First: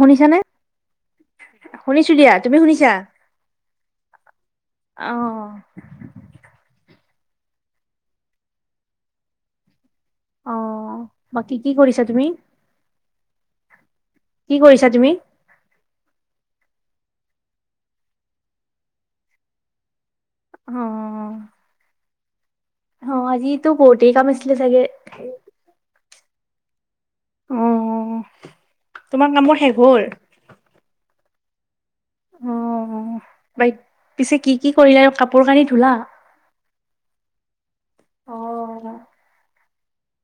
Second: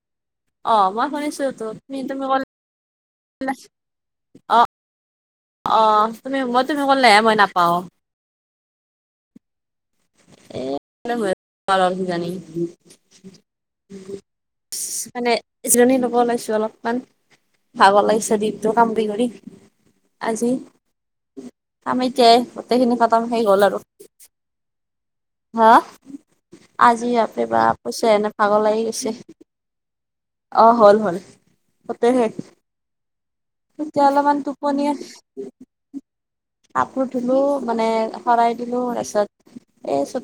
শুনিছানে? অ মই শুনিছো তো তুমি। শুনিছো দিয়া, তুমি শুনিছা? অঁ, অঁ তুমি মই তুমি সকল লহে মই নাপাওঁ। অ এই পথাৰৰ বাকী কি ফালে গৈছে কৰিছা তুমি? কিজানি কি কৰিছা তুমি? মানে যজনী ল'ব ওলাইছো অলপ। মান ভাগৰ লাগিছে দপটো কাম কি কৰি আজি অ। কাম এতিয়াই গোটেইখিনি অ খতম শেষ আজি হ'ল তো আৰু বহুতে কাম আছিললে চাগে? হা। আজি আপ অ বা পছে এনে ভাগৰ লাগি গৈছে, তোমাৰ কামবোৰ শেষ হ'ল? অ হল হল। কতেহে। অহ বাই তেওঁ পিছে অলপমান কি কি তটোপনি কৰিলা আৰু কাপোৰ কানি ধূলা? কাপোৰ ধুলো মানে শৰাই দিলো অহ তাৰপিছত। এ চু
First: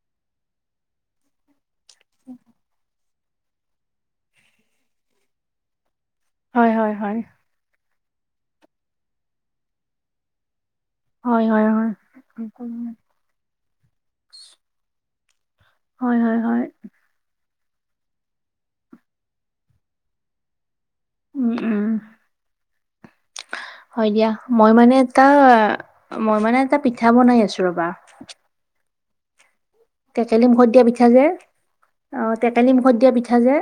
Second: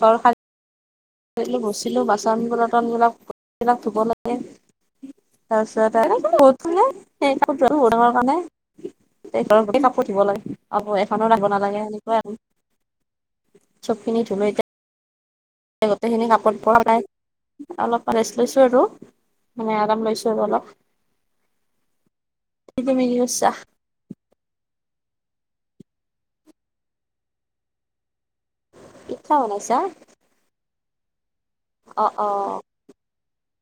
ঘৰ ব্ত ছিলো বাচন বল্তন বিলাকাক ধুব লাগে তাৰপিছত। ডাঙৰ হয় হয় হয়। কাৰণে কাক পঠিয়াব লাগে। আব এখনো ৰাব হয় হয় নালাগে হয়। সেনেকুৱাই আৰু চবখিনি ধুলো এতিয়া। হয় গোটেইখিনি হয় কাপোৰ হয়। পোৱা নাই। অলপ ৰেষ্ট লৈছো আৰু মানে আৰাম লৈছো আৰু অলপ। উম, উম তুমি কি কৰিছা হয় দিয়া মই মানে। এটা মই মানে এটা পিঠা বনাই আছো ৰবা ই্ছা ম নাইছা। টেকেলি মুখত দিয়া পিঠা যে অ টেকেলি মুখত দিয়া পিঠা যে।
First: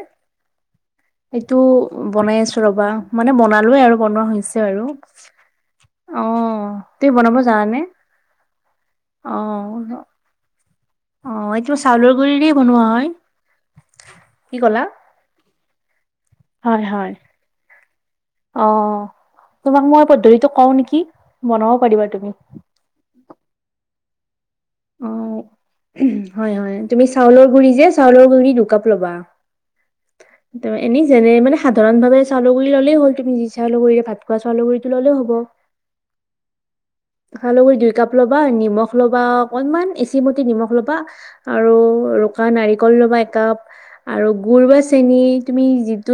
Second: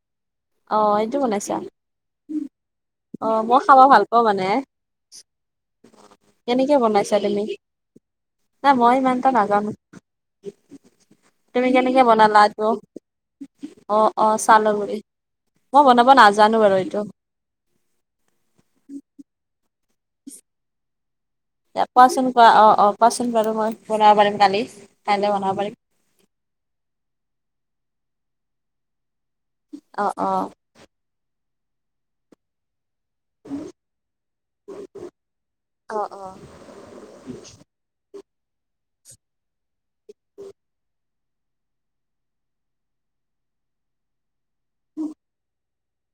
অ বনাইছা এইটো বনাই আছো ৰবা। অ মানে মই বনালো খাব আৰু ভাল পাওঁ বনোৱা মানে হৈছে আৰু। আহ কেনেকে তই বনাইছা বনাব তুমি যানে নাই মই ইমান এটা নাজানো আহ। তুমি কেনেকে বনালা আ তৌ। বনোৱা হয় অ অ কি ক'লা চাহলগুৰি মই বনাব নাজানো হয় বাৰু এইটো। হয় অ তোমাক মই পদ্ধতিটো কওঁ নেকি বনাব পাৰিবা তুমি পচন্দ কৰা অ অ পচন্দ পাৰো মই বনাব পাৰিম কালি অ কাইলৈ বনাব পাৰিম হয় হয় তুমি চাউলৰ গুৰি যে চাউলৰ গুৰি অ অ এনে যেনে মানে সাধাৰণ ভাৱে চাউল গুৰি ল'লেই হ'ল তুমি যি চাউল কৰিলে ভাত খোৱা চাউলৰগুৰিটো ল'লে হ'ব অ', অ', চাউলৰগুৰি দুই কাপ ল'বা নিমখ লবা অকনমান এচিমুতি নিমখ ল'বা, আৰু ৰুকা নাৰিকল ল'বা একাপ আৰু গুৰ বা চেনি তুমি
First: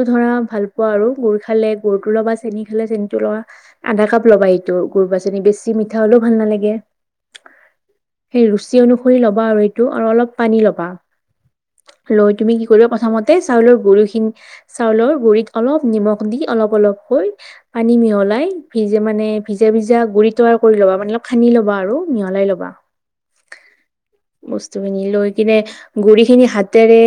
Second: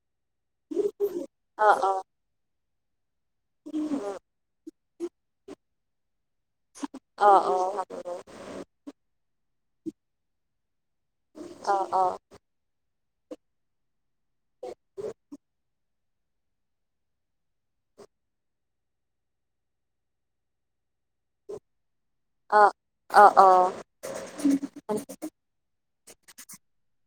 ধৰা ভাল পোৱা আৰু গুৰ খালে অ', গুৰ অ', টো ল'বা চেনি খালে চেনি টো লবা আধা কাপ লবা এ গুৰ বা চেনি বেছি মিঠা অলপ ভাল নালাগে অ', অ', সেই ৰুচি অনুসৰি ল'বা আৰু এইটো আৰু অলপ পানী ল'বা অ', অ', লৈ তুমি কি কৰিবা প্ৰথমত তে চাউলৰ গুৰি খিনি চাউলৰ গুৰিত অলপ নিমখ দি অলপ অলপকৈ পানী মিহলি মানে ভিজা ভিজা গুৰিটো কৰি ল'বা মানে সানি ল'বা আৰু মিহলাই ল'বা অ', অ অ বস্তুখিনি লৈ কিনে গুৰি খিনি হাতেৰে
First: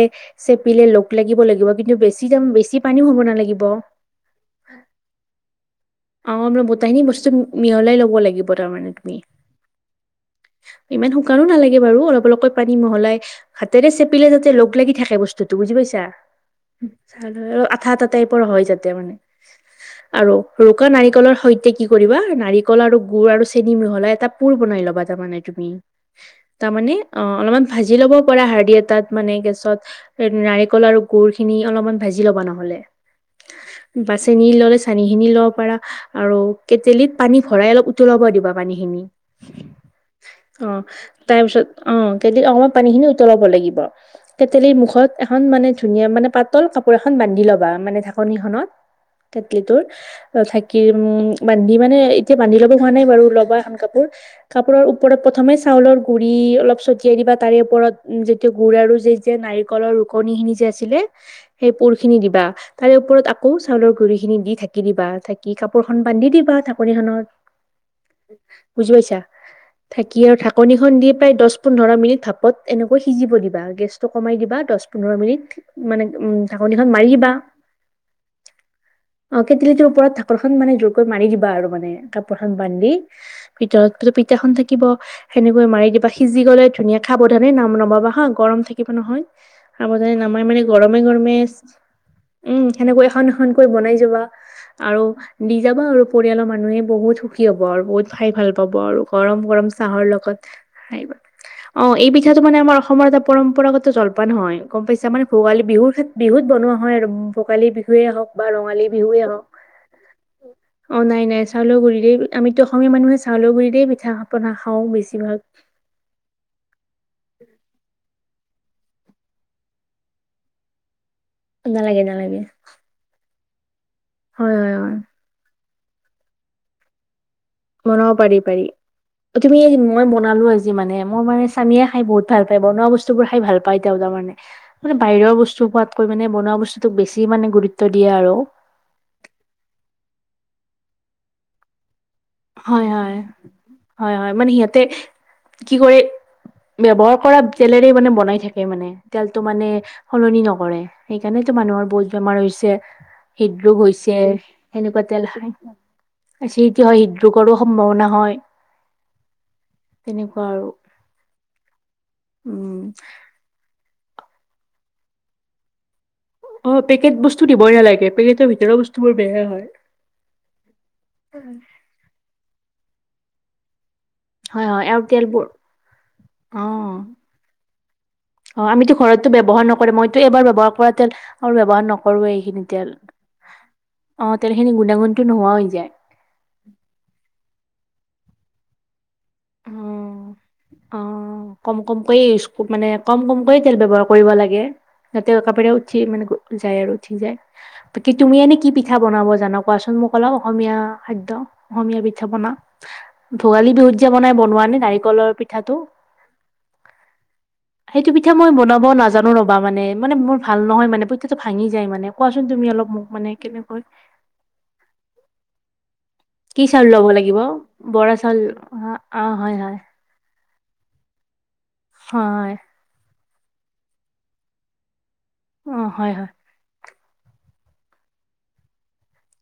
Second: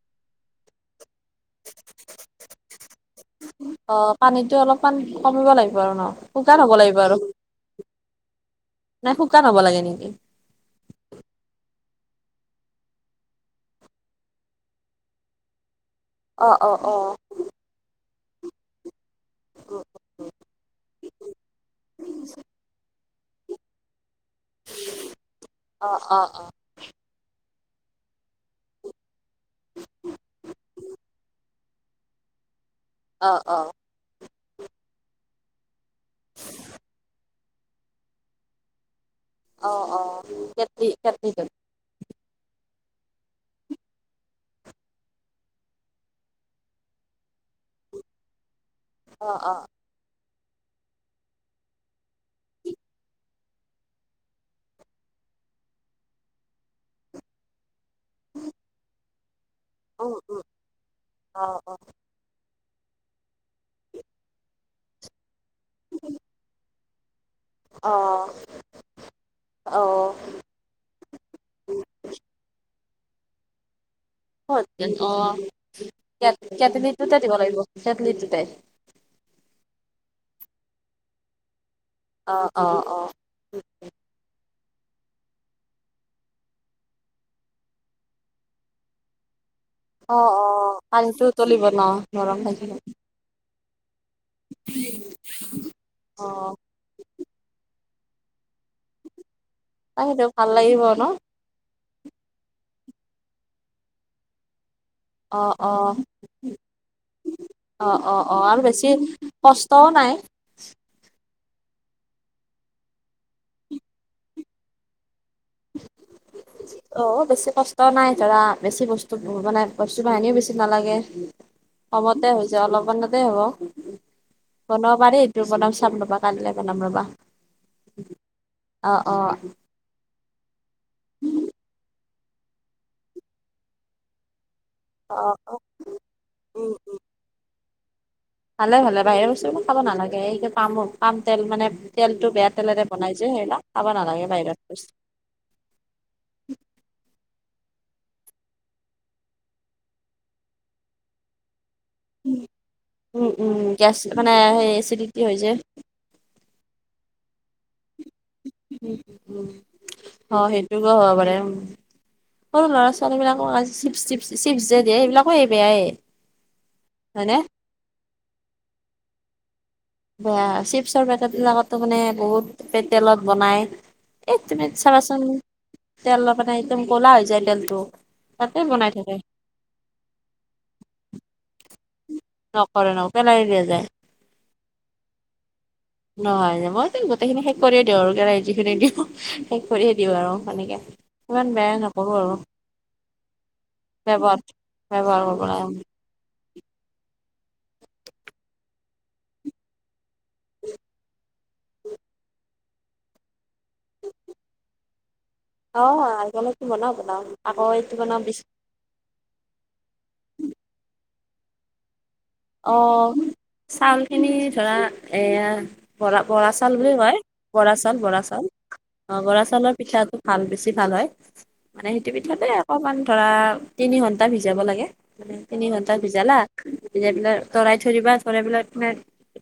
চেপিলে লাগিব লাগিব কিন্তু বেছি দাম বেছি পানীও হ'ব নালাগিব অ পানীটো অলপমান কমিব লাগিব আৰু ন আমাৰ শুকান হ'ব লাগিব গোটাহিনী আৰু বস্তু মিহলাই ল'ব থব লাগিব তাৰমানে নাই তুমি শুকান হ'ব লাগে নেকি ইমান শুকানো নালাগে। লব লাগে বাৰু অলপ অলপকৈ পানী মহলাই হাতেৰে চেপিলে যাতে লগ লাগি থাকে বস্তুটো বুজি পাইছে? অ', অ', অ', চাউলৰ আঠা আঠা টাইপৰ হয় যাতে মানে, আৰু ৰুকা নাৰিকলৰ সৈতে কি কৰিবা নাৰিক গুৰ আৰু চেনি মিহলাই এটা পুৰ বনাই লবা তাৰমানে তুমি অ', অ', অ', তামানে ভাজি ল'ব পৰা সাৰ দি এটাত মানে গেছত এ নাৰিকল আৰু গুৰ খিনি, অলপমান ভাজি ল'বা নহ'লে অ অ চেনী ললে চেনী খিনি লব পাৰা আৰু কেটলিত পানী ভৰাই অলপ উতলাব দিবা পানীখিনি অ', অ', অ কেটলি কেটলিটোত তাৰপিছত অ কেটলিত অকমান পানী খিনি উতলাব লাগিব কেটেলিৰ মুখত এখন মানে ধুনীয়া মানে পাতল কাপোৰ এখন বান্ধি ল'বা মানে ঢাকনিখনত অ', কেটলি অ', তোৰ ধাকি উম বান্ধি মানে এয়া বান্ধি লব হোৱা নাই বাৰু ল'বা এখন কাপোৰ কাপোৰৰ ওপৰত প্ৰথমে চাউলৰ গুৰি অলপ ছটিয়াই দি বা তাৰে ওপৰত যেতিয়া গুৰ আৰু যে নাৰিকলৰ উম, ৰুকনি উম, খিনি যে আছিলে অ', সেই অ', গুৰ খিনি দিবা। তাৰে ওপৰত আকৌ চাউলৰ গুৰিখিনি দি ঢাকি দিবা থাকি কাপোৰখন বান্ধি দিবা ঢাকনিখনত অ বুজি পাইছা অ', অ', ধাকি আৰু ঢাকনিখন দি প্ৰায় দহ পোন্ধৰ মিনিট ভাপত এনেকৈ সিজিব দিবা গেছ টো কমাই দিবা দহ পোন্ধৰ মিনিট মানে কে উম ঢাকনিখন মাৰি কেটলিটোতে দিবা দিব লাগিব কেটলিটোতে অ কেতিলিটোৰ ওপৰত ধাক কাপোৰখন মানে জোৰ কৰি মাৰি দিবা আৰু মানে কাপোৰখন অ', অ', অ', বান্ধি অ', ভিতৰত ভিতৰ খন ধাকি- থাকিব সেনেকৈ মাৰি দিবা সিজি গলে ধুনীয়া সাৱধানে নাম নমাবা হা গৰম থাকিব নহয়, সাৱধানে নামাই মানে অ', গৰমে পানীটো গৰমে উতলিব ন নৰম উম থাকিব সেনেকৈ এখন এখন বনাই যাবা আৰু দি যাবা আৰু পৰিয়ালৰ অ', মানুহে বহুত সুখী হ'ব আৰু বহুত খাই ভাল পাব আৰু গৰম গৰম চাহৰ তাকেটো লগত ভাল লাগিব খাই ন অ এই পিঠাটো মানে আমাৰ অসমৰ এটা পৰম্পৰাগত জলপান হয় গম পাইছা মানে অ', ভোগালী অ', বিহুৰ খেত বিহুত বনোৱা হয় ভোগালী অ বিহুৱে অ হওক বা আৰু ৰঙালী বেছি বিহুৱে হওক অ কষ্টও নাই অ নাই নাই চাউলৰ গুৰিৰে আমিতো অসমীয়া মানুহে চাউলৰ গুৰিৰেই পিঠা পনা খাওঁ বেছিভাগ অ বেছি কষ্ট নাই দৰা বেছি বস্তু বানে বস্তু বাহানিও বেছি নালাগে নালাগে কমতে নালাগে। হৈছে অলপমানতে হব হয় হয় বনাব হয় পাৰি এইটো বনাম চাম ৰ'বা কাইলৈ বনাম ৰ'বা বনাব পাৰি পাৰি অ অ তুমি মই বনালো আজি মানে মোৰ মানে স্বামীয়ে খাই বহুত ভাল পাই বনোৱা বস্তু বোৰ খাই ভাল পায় তেওঁ তাৰ মানে, মানে অ বাহিৰৰ অ বস্তু খোৱাতকৈ মানে বনোৱা উম বস্তুক বেছি মানে গুৰুত্ব দিয়ে আৰু। ভালে ভালে বাহিৰৰ বস্তু একো খাব নালাগে এই পামো পাম তেল মানে তেল, হয় হয়। হয় হয় মানে সিহঁতে কি কৰি ব্যৱহাৰ কৰা তেলেৰে মানে বনাই থাকে মানে তেলটো মানে সলনি নকৰে সেইকাৰণে টো মানুহৰ, বহুত বেমাৰ হৈছে উম উম হৃদৰোগ গেছ হৈছে মানে সেই এনেকুৱা এচিডিটি তেল হৈ খাই যে আচিটো হয় হৃদৰোগৰো সম্ভাৱনা হয় অ তেনেকুৱা আৰু সেইটো কে হ'ব পাৰে উ সৰু উম। ল'ৰা ছোৱালী বিলাকক চিপ চিপ চিপ যে দিয়ে এইবিলাকো বেয়াই অ পেকেট হয়নে বস্তু দিবই নালাগে পেকেটৰ ভিতৰত বস্তু বোৰ বেয়াই হয় বেয়া চিপছৰ পেকেটবিলাকতো মানে বহুত পে তেলত বনায় এই হয় তুমি হয় আৰু চাবাচোন তেলবোৰ তেল মানে অ একদম কলা হৈ যায় তেলটো তাতে অ বনাই আমিতো থাকে ঘৰতো ব্যৱহাৰ নকৰে মইতো এবাৰ ব্যৱহাৰ কৰা তেল আৰু ব্যৱহাৰ নক নকৰে নকৰে পেলাই দিয়া যায় অ তেলখিনি গুণাগুণটো নোহোৱা হৈ যায় নহয় যে মই গোটেইখিনি শেষ কৰিয়ে দিওঁ আৰু কেৰা যিখি দ [unintelligible] অ অ ইমান বেয়া কম কম নকৰো কৈ আৰু মানে কম কম কৈ তেল ব্যৱহাৰ কৰিব লাগে ব্যৱহাৰ যাতে কৰিব কাপেৰে লাগে উঠি মানে যাই আৰু ঠিক যায় বাক তুমি এনে কি পিঠা বনাব জানা কোৱাচোন মোক অলপ অসমীয়া খাদ্য অসমীয়া পিঠা পনা ভোগালী বিহুত যে বনাই বনোৱা নে নাৰিকলৰ পিঠাটো অ নাৰিকলৰ কি বনাও বনাও আকৌ এইটো সেইটো বনাও পিঠা বিচ মই বনাব নাজানো ৰ'বা মানে মানে মোৰ ভাল নহয় মানে পিঠাটো ভাঙি যায় মানে, কোৱাচোন তুমি অ অলপ মোক মানে কেনেকৈ চাউলখিনি ধৰা এয়া বৰা বৰা কি চাউল বুলি ল'ব কয় লাগিব? বৰা চাউল বৰা চাউল অ বৰা হয় চাউলৰ হয় পিঠাটো ভাল পিছে ভাল হয় মানে সেইটো পিঠাতে হয় অকমান ধৰা তিনি ঘন্টা ভিজাব লাগে মানে তিনি অ ঘন্টা হয় হয় ভিজালা ভিজাই পেলাই তৰাই থৈ দিবা তৰাই পেলাই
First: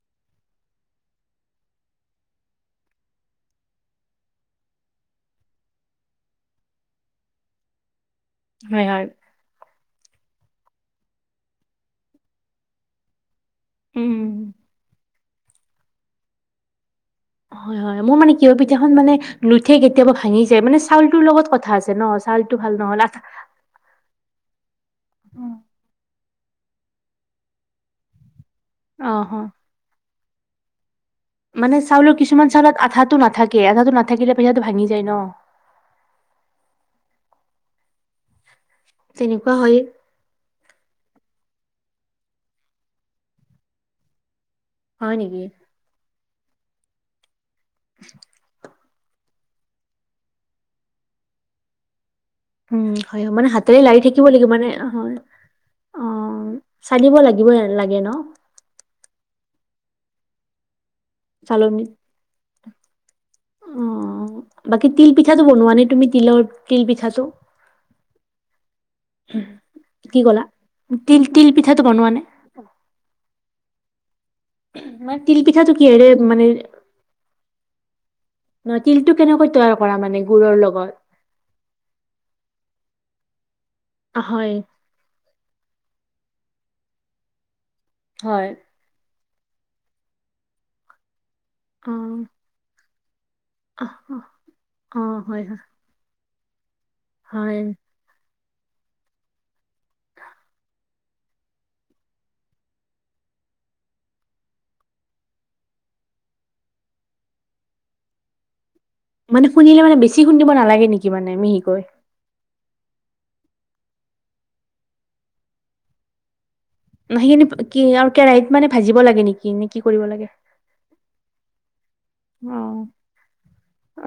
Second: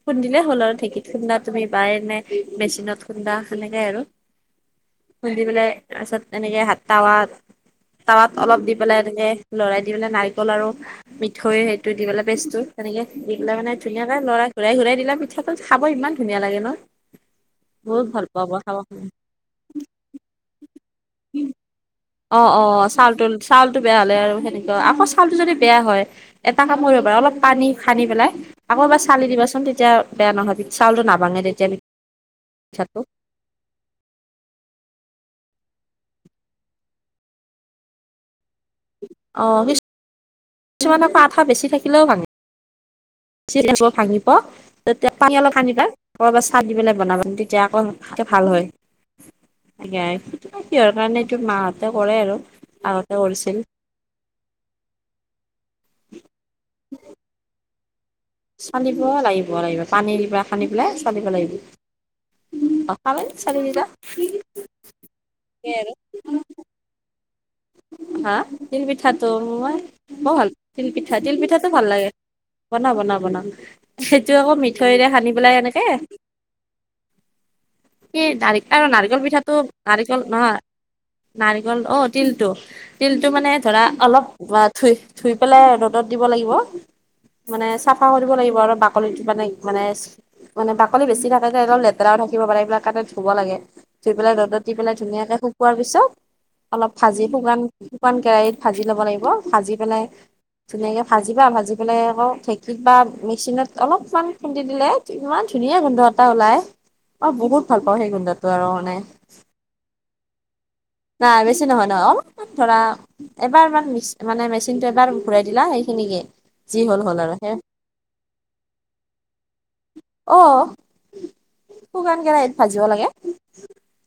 খুন্দিলে হ'ল আৰু ঢেঁকীত খুন্দা তুমি বাই এনে মেচিনত খুন্দা সেনেকে আৰু খুন্দি পেলাই তাৰপাছত এনেকে তাৱাত, তাৱাত অলপ দি হয় পেলাই হয় এনেকে লৰাই দি পেলাই নাৰিকল আৰু মিঠৈ সেইটো দি পেলাই পেছটু তেনেকে দি পেলাই মানে উম ধুনীয়াকে লৰাই ঘূৰাই ঘূৰাই দিলে পিঠা খাব ইমান ধুনীয়া লাগে ন, হয় হয় বহুত মোৰ ভাল মানে পাব কিহৰ খাব পিঠাখন মানে নুঠে কেতিয়াবা ভাঙি যায় মানে চাউলটোৰ লগত কথা আছে ন অ চাউলটো অ ভাল নহ'ল আঠা চাউটো চাউলটো বেয়া হলে আৰু সেনেকুৱা আকৌ চাউলটো যদি বেয়া হয় এটা কাম কৰিব পাৰা অলপ পানী সানি পেলাই আকৌ এবাৰ অ চালি হয় দিবাচোন তেতিয়া বেয়া নহয় চাউলটো ন মানে চাউলৰ কিছুমান চাউলত আঠাটো নাথাকে আঠাটো নাথাকিলে পিঠাটো ভাঙি যায় ন অ তেনেকুৱা কি হয় কিছুমান পৰা আঠা বেছি থাকিলেও ভাঙে চিৰিব ভাঙি প তেতিয়া হয় পাৰি নেকি? অলপ সানিবা কৰবাত চাহ দি পেলাই বনাবা তেতিয়া আকৌ ভাল হয় কিহৰ কাৰণে এইটো মাহঁতে কৰে আৰু উম আগতে হয় মানে কৰিছিল হাতেৰে লাৰি থাকিব লাগিব মানে হয় অ চালিব লাগিব লাগ চলিব লাগিব লাগিব পানী সানদি পেলাই চলিব লাগিব চালনীত [unintelligible] অ চালি অ দিলা বাকী তিল পিঠাটো বনোৱা নে তুমি তিলৰ তিল পিঠাটো হা তিল পিঠাটো মই কি বৰ ক'লা ভাল তিলপিঠা তিল তিল তিলপিঠাটো পিঠাটো ভাল লাগে বনোৱা নে বনা বনা বনা সেইটো আকৌ মিঠৈৰে মানে সান্দি তিল পেলাই পিঠাটো এনেকে কিহেৰে মানে এই নাৰ ন আৰু তিলটো নাৰিকল কেনেকৈ পিঠাটো তৈয়াৰ কৰা মানে নাৰিকল গুৰৰ নহয় লগত নাৰিকল অ তিলটো তিলটো মানে ধৰা অলপ হয় ধুই - ধুই পেলাই ৰ'দত দি ধুব লাগিব মানে চাফা কৰিব হয় লাগিব আৰু বাকলি মানে -মানে -মানে বাকলি বেছি থাকে যে অলপ অ লেতেৰাও থাকিব পাৰে এইবিলাক ধোব লাগে অ ধুই অ পেলাই ৰ'দত দি পেলাই অ', ধুনীয়াকে হয় হয় শুকোৱাৰ পিছত অলপ ভাজি হয়। শুকান -শুকান কেৰাহিত ভাজি ল'ব লাগিব ভাজি পেলাই ধুনীয়াকে ভাজিবা ভাজি পেলাই আকৌ ঢেঁকীত বা মেচিনত অলপমান খুন্দি দিলে ইমান ধুনীয়া গোন্ধ এটা ওলায়, অহ বহুত ভাল পাওঁ সেই গোন্ধটো আৰু মই। মানে খুন্দিলে বেছি খুন্দিব নালাগে নেকি মানে নাই মিহি বেছি নহয় ন' অও ধৰা, এবাৰ ইমান মানে মেচিনটো এবাৰ ঘূৰাই দিলা সেইখিনিকে। যি হ'ল হ'ল আৰু সেইখিনি সেই কি আৰু কেৰাহিত মানে ভাজিব লাগে নেকি নে, কি কৰিব লাগে? [inaudible] অ শুকান কেৰাহীত অ ভাজিব লাগে।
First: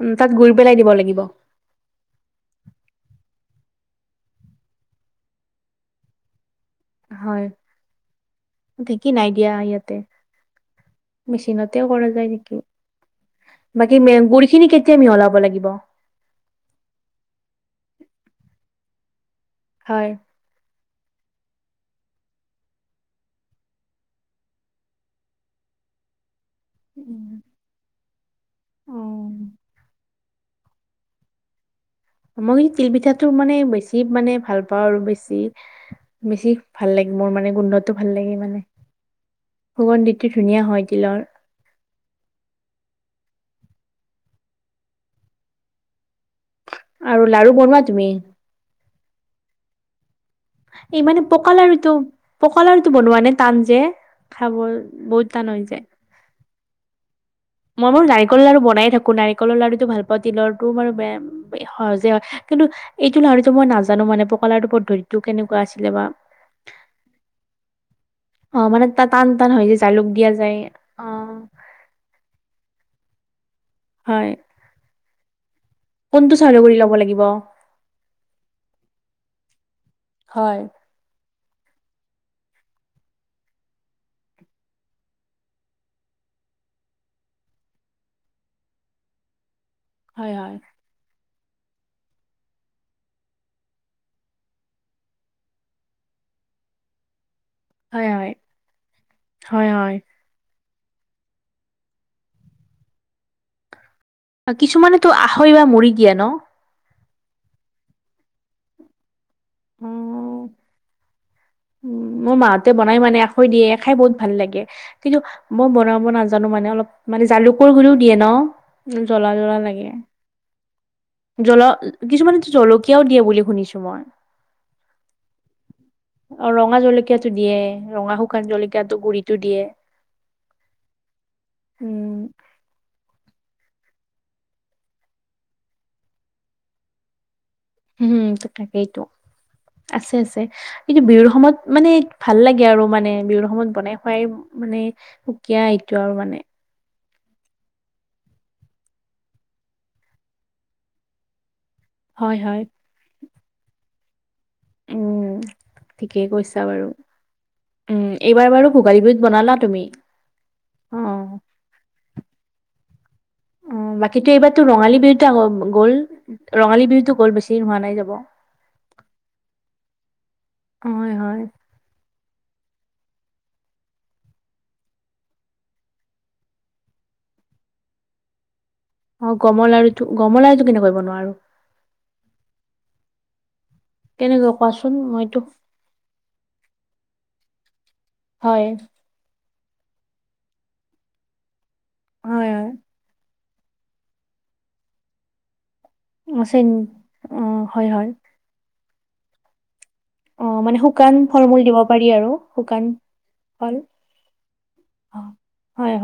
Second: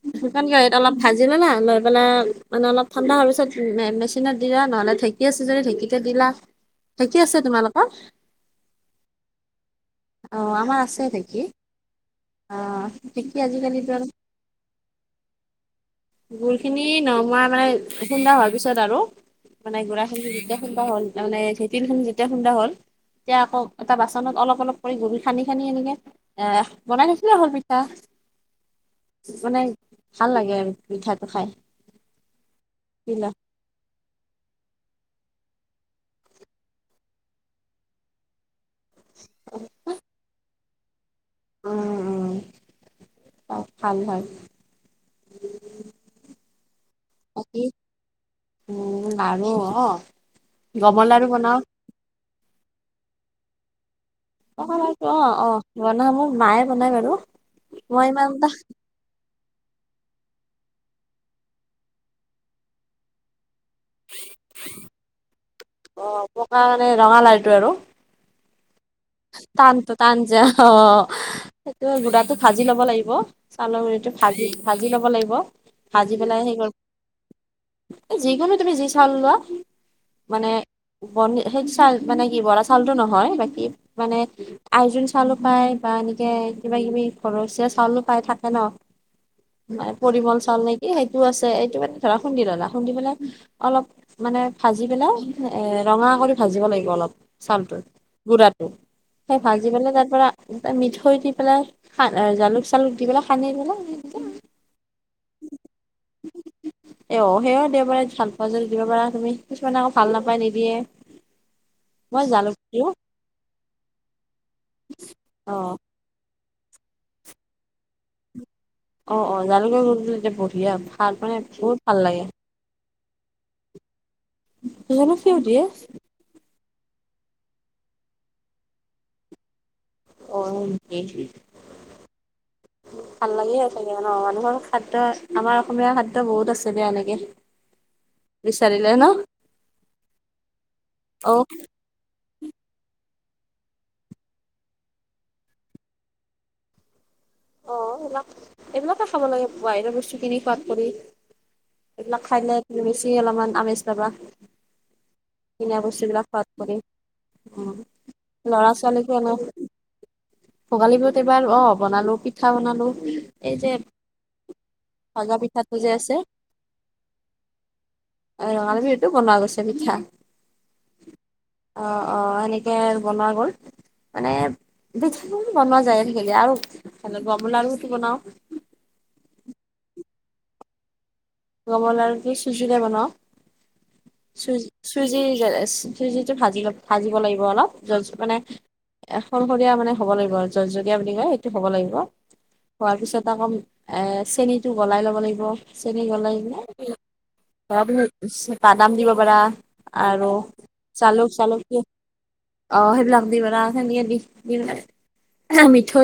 উম, তাত গুৰ পেলাই কেৰাহীত দিব অলপ লাগিব ভাজি ল'লা লৈ পেলাই মানে অলপ ঠাণ্ডা হোৱা পিছত মেচিনত দিলা নহ'লে ঢেঁকী আছে যদি ঢেঁকীতে দিলা। ঢেঁকী আছে তোমালোকৰ? ঢ়েঁকী নাই দিয়া ইয়াতে। অ' আমাৰ আছে ঢেঁকী। মেচিনতেও কৰা যায় নেকি অ' ঢেঁকী আজিকালিতো বাকী আৰু মেম গুৰি খিনি কেতিয়া মিহলাম? যাব লাগিব। গুৰ খিনি নমা। মানে খুন্দা হোৱাৰ পিছত আৰু মানে গুড়া হয় খিনি যেতিয়া খুন্দা হ'ল। তাৰ মানে ঢেঁকীৰ [unintelligible] যেতিয়া খুন্দা হ'ল। এতিয়া আকৌ এটা বাচনত অলপ- অলপ কৰি গুৰি খানি -খানি আনিকে। এ' বনাই ৰাখিলে হল পিঠা অ মানে ভাল লাগে আৰু পিঠাটো খাই। মই তিল পিঠাটো বুজিলা। মানে বেছি মানে ভাল পাওঁ আৰু বেছি। বেছি ভাল লাগে মোৰ মানে গোন্ধটো ভাল লাগে মানে। সুগন্ধিটো ধুনীয়া হয় তিলৰ। অহ - অহ চব ভাল হয়। আৰু লাৰু বাকী বনোৱা তুমি? উম, লাৰু অহ। এই মানে পকা লাাৰুটো পকা লাাৰুটো বনোৱা নে টান যে? খাব অহ বহুত -অহ- টান অহ হৈ যায় বনায় মোৰ মায়ে বনাই বাৰু। মই মোৰ ইমান নাৰিকল এটা লাৰু বনাই থাকো নাৰিকৰ লাৰুটো পাওঁ তিলৰ [unintelligible] সহজে হয় কিন্তু এইটো লাৰুটো মই নাজানো মানে পকা লাৰু পদ্ধতিটো কেনেকুৱা আছিলে বা অহ, পকা মানে ৰঙা লাৰুটো আৰু। অহ মানে তা টান টান হয় যে টানতো জালুক টান দিয়া যো যায় অহ অ সেইটো গুড়াটো ভাজ ভাজি লব লাগিব চাউলৰ গুৰিটো হয় ভাজি ভাজি লব লাগিব। ভাজি কোনটো পেলাই সেই চাউলৰ কৰি গুৰি ল'ব লাগিব? যিকোনো তুমি যি চাউল লোৱা মানে হয় বৰ্ণি সেইটোত চাল মানে কি বৰা চাওলটো নহয় বাকী মানে আইজুং চাউলো পায় বা এনেকে কিবা- কিবি ঘৰচীয়া চাউলো পায় থাকে ন'। [inaudible] মানে হয় পৰিমল হয় চাউল নেকি সেই টো আছে এইটো মানে ধৰা খুন্দি ল'লা খুন্দি পেলাই অলপ মানে ভাজি পেলাই এ' ৰঙা কৰি ভাজিব লাগিব অলপ চাউলটো হয় হয় গুড়াটো সেই ভাজি হয় পেলাই হয় তাৰ পৰা এ 'মিঠৈ দি পেলাই জালুক -চালুক দি পেলাই সানি পেলা কিছুমানে তো আখৈ বা মুৰি দিয়ে ন'? এ'অ সেয়া দেওবাৰে ভাল পোৱা যদি দিব পাৰা তুমি। কিছুমানে অ আকৌ ভাল নাপাই নিদিয়ে, মই জালুক দিও কৈ দিয়ে খাই বহুত ভাল লাগে আহ্ কিন্তু আ অ মই বনাব নাজা জানো মানে অলপ মানে জালুকৰ গুৰিও দিয়ে ন অ জ্বলা অ জ্বলা জালুকৰ লাগে। গুৰি দিলে বঢ়িয়া ভাল মানে জলল বহুত ভাল লাগে কিছুমানে তো জলকীয়াও দিয়ে বুলি শুনিছো মই য়নো ফিও দিয়াছ আৰু ৰঙা জলকীয়াতটো দিয়ে, ৰঙা শুকান জলকীয়াতটো গুৰিটো দিয়ে। অ সেনেকেই উম ভাল লাগিয়েই থাকে আমাৰ মানুহৰ খাদ্য আমাৰ অসমীয়া খাদ্য বহুত আছে দিয়া এনেকে হু হু হুম, ত বিচাৰিলে তাকেইতটো ন আছে আছে কিন্তু বিহুৰ অ সমত মানে ভাল লাগে আৰু মানে বিহুৰ সময়ত বনাই খোৱাই মানে সুকীয়া এইটো আৰু মানে অ অ, এইবিলাক এইবিলাকে খাব লাগে বাহিৰৰ বস্তু কিনি খোৱাত কৰি। এইবিলাক হয় খাইলে হয় তু বেছি অলপমান আমেজ পাবা। উম উ উ, কিনা বস্তুবিলাক ঠিকেই খোৱাত কৈছা কৰি বাৰু উম, এইবাৰ ল'ৰা বাৰু ভোগালী ছোৱালীকো বিহুত এনে বনালা তুমি অ ভোগালী বিহুত এইবাৰ অ বনালো পিঠা বনালো এই যে বাকীটো এইবাৰতো ৰঙালী বিহুত ভজা আকৌ পিঠাটো যে গ'ল আছে ৰঙালী বিহুতো গ'ল বেছি দিন হোৱা নাই যাব। এই ৰঙালী বিহুতো বনোৱা গৈছে পিঠা। হয় হয় অ অ, সেনেক ঢেৰ বনোৱা গ'ল মানে পিঠা কিন্তু বনোৱা আজিকালি আৰু এইফালে গম লাড়ুটো বনাও। অ, গমৰ লাড়ুটো গমৰ লাড়ুটো কিন্তু কৰিব নোৱাৰো। গমৰ লাড়ুটো চুজিৰে বনাও। কেনেকৈ চুজ কোৱাচোন চুজি মইতো যে চুজি যে ভাজি ভাজিব লাগিব অলপ জলজ মানে হয় এক সৰশৰীয়া মানে হ'ব লাগিব জলজীয়া বুলি কয় এইটো হব লাগিব হয় হয় হোৱাৰ পিছত আকৌ এ চেনিটো গলাই লব লাগিব চেন চেনি গলাই আছে কিনে নি? ইলা, অ হয় হয় তাৰপিছত পিছে বাদাম দিব পাৰা আৰু অ মানে শুকান ফল জালুক-চালুক মূল দিব দিয়ে পাৰি আৰু শুকান অহ সেইবিলাক দি পেলাই ফল অ, অহ্ আ হয় মিঠৈ হয়